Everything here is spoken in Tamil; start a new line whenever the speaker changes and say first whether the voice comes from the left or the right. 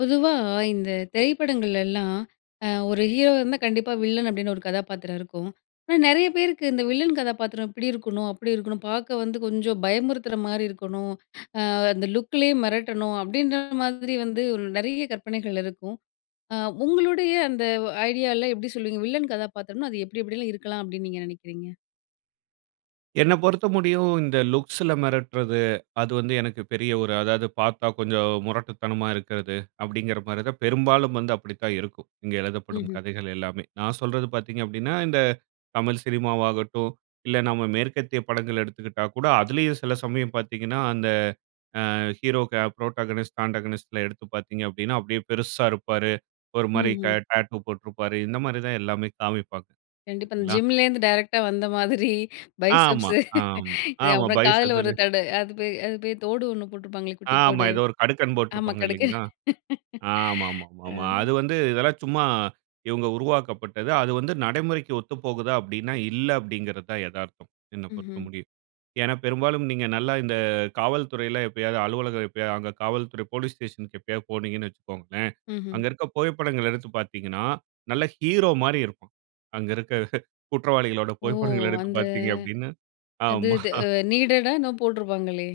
left: பொதுவா இந்த திரைப்படங்கள்லலாம், அ ஒரு ஹீரோவா இருந்தா கண்டிப்பா வில்லன் அப்டின்னு ஒரு கதாப்பாத்திரம் இருக்கும். ஆனா நெறைய பேருக்கு, இந்த வில்லன் கதாப்பாத்திரம் இப்டி இருக்கணும், அப்டி இருக்கணும், பார்க்க வந்து கொஞ்சம் பயமுறுத்துற மாரி இருக்கணும், ஆ அந்த லுக்குலயே மிரட்டணும் அப்டின்ற மாதிரி வந்து நெறைய கற்பனைகள் இருக்கும். அ உங்களுடைய அந்த ஐடியால எப்டி சொல்லுவீங்க? வில்லன் கதாபாத்திரம் அது எப்டி எப்டிலாம் இருக்கலாம் அப்டின்னு நீங்க நெனைக்கிறீங்க?
right: என்ன பொறுத்த முடியும் இந்த லுக்ஸ்ல மிரட்டுறது, அது வந்து எனக்கு பெரிய ஒரு அதாவது பார்த்தா கொஞ்சம் முரட்டுத்தனமா இருக்கறது, அப்டிங்குற மாரி தான் பெரும்பாலும் வந்து அப்டித்தான் இருக்கும். இங்க எழுதப்படும்
left: ம்ஹ்ம்.
right: கதைகள் எல்லாமே. நான் சொல்றது பார்த்தீங்க அப்டின்னா, இந்த தமிழ் சினிமாவாகட்டும் இல்ல நம்ம மேற்கத்திய படங்கள் எடுத்துக்கிட்டா கூட அதிலேயும் சில சமயம் பார்த்தீங்கன்னா, அந்த ஆ ஹீரோக்கு புரோட்டகோனிஸ்ட், ஆடகோனிஸ்ட் எடுத்து பார்த்தீங்க அப்டின்னா, அப்டியே பெருசா இருப்பாரு. ஒரு மாரி க
left: ம்ஹ்ம்.
right: டாட்டூ போட்டுருப்பாரு. இந்த மாரி தான் எல்லாமே காமிப்பாங்கா.
left: கண்டிப்பா. அந்
right: சரிங்களா?
left: ஜிம்லேருந்து டைரக்ட்டா வந்த மாதிரி
right: ஆமா,
left: பைசெப்ஸு
right: ஆமா,
left: இது
right: ஆமா.
left: அப்புறம் காதுல ஒரு
right: பைசெப்ஸதுலே
left: தடு அது போய் அது போய் தோடு ஒண்ணு போட்டுருப்பாங்களே குட்டி
right: ஆமா,
left: தோடு.
right: ஏதோ ஒரு கடுக்கன்
left: ஆமா,
right: போட்டிருப்பாங்க
left: கடுக்கன்.
right: இல்லைங்களா?
left: அ.
right: ஆமாமாமா, அது வந்து இதெல்லாம் சும்மா இவங்க உருவாக்கப்பட்டது. அது வந்து நடைமுறைக்கு ஒத்து போகுதா? அப்டின்னா இல்ல அப்டிங்கிறது தான் எதார்த்தம், என்ன பொறுத்த
left: ம்ஹ்ம்.
right: முடியும். ஏன்னா, பெரும்பாலும் நீங்க நல்லா இந்த காவல்துறையில எப்போயாது அலுவலகம் எப்போயாது அங்க காவல்துறை போலீஸ் ஸ்டேஷனுக்கு எப்போயாது போனீங்கன்னு வச்சுக்கோங்களேன்.
left: ம்ஹ்ம்.
right: அங்க இருக்க புகைப்படங்கள எடுத்து பார்த்தீங்கன்னா, நல்ல ஹீரோ மாரி இருக்கும். அங்க இருக்க குற்றவாளிகளோட
left: ஓ!
right: புகைப்படங்கள எடுத்து
left: அந்த
right: பார்த்தீங்க அப்டின்னு
left: அது இது
right: ஆமா.
left: அ நீடடா என்னமோ போட்டுருப்பாங்களே?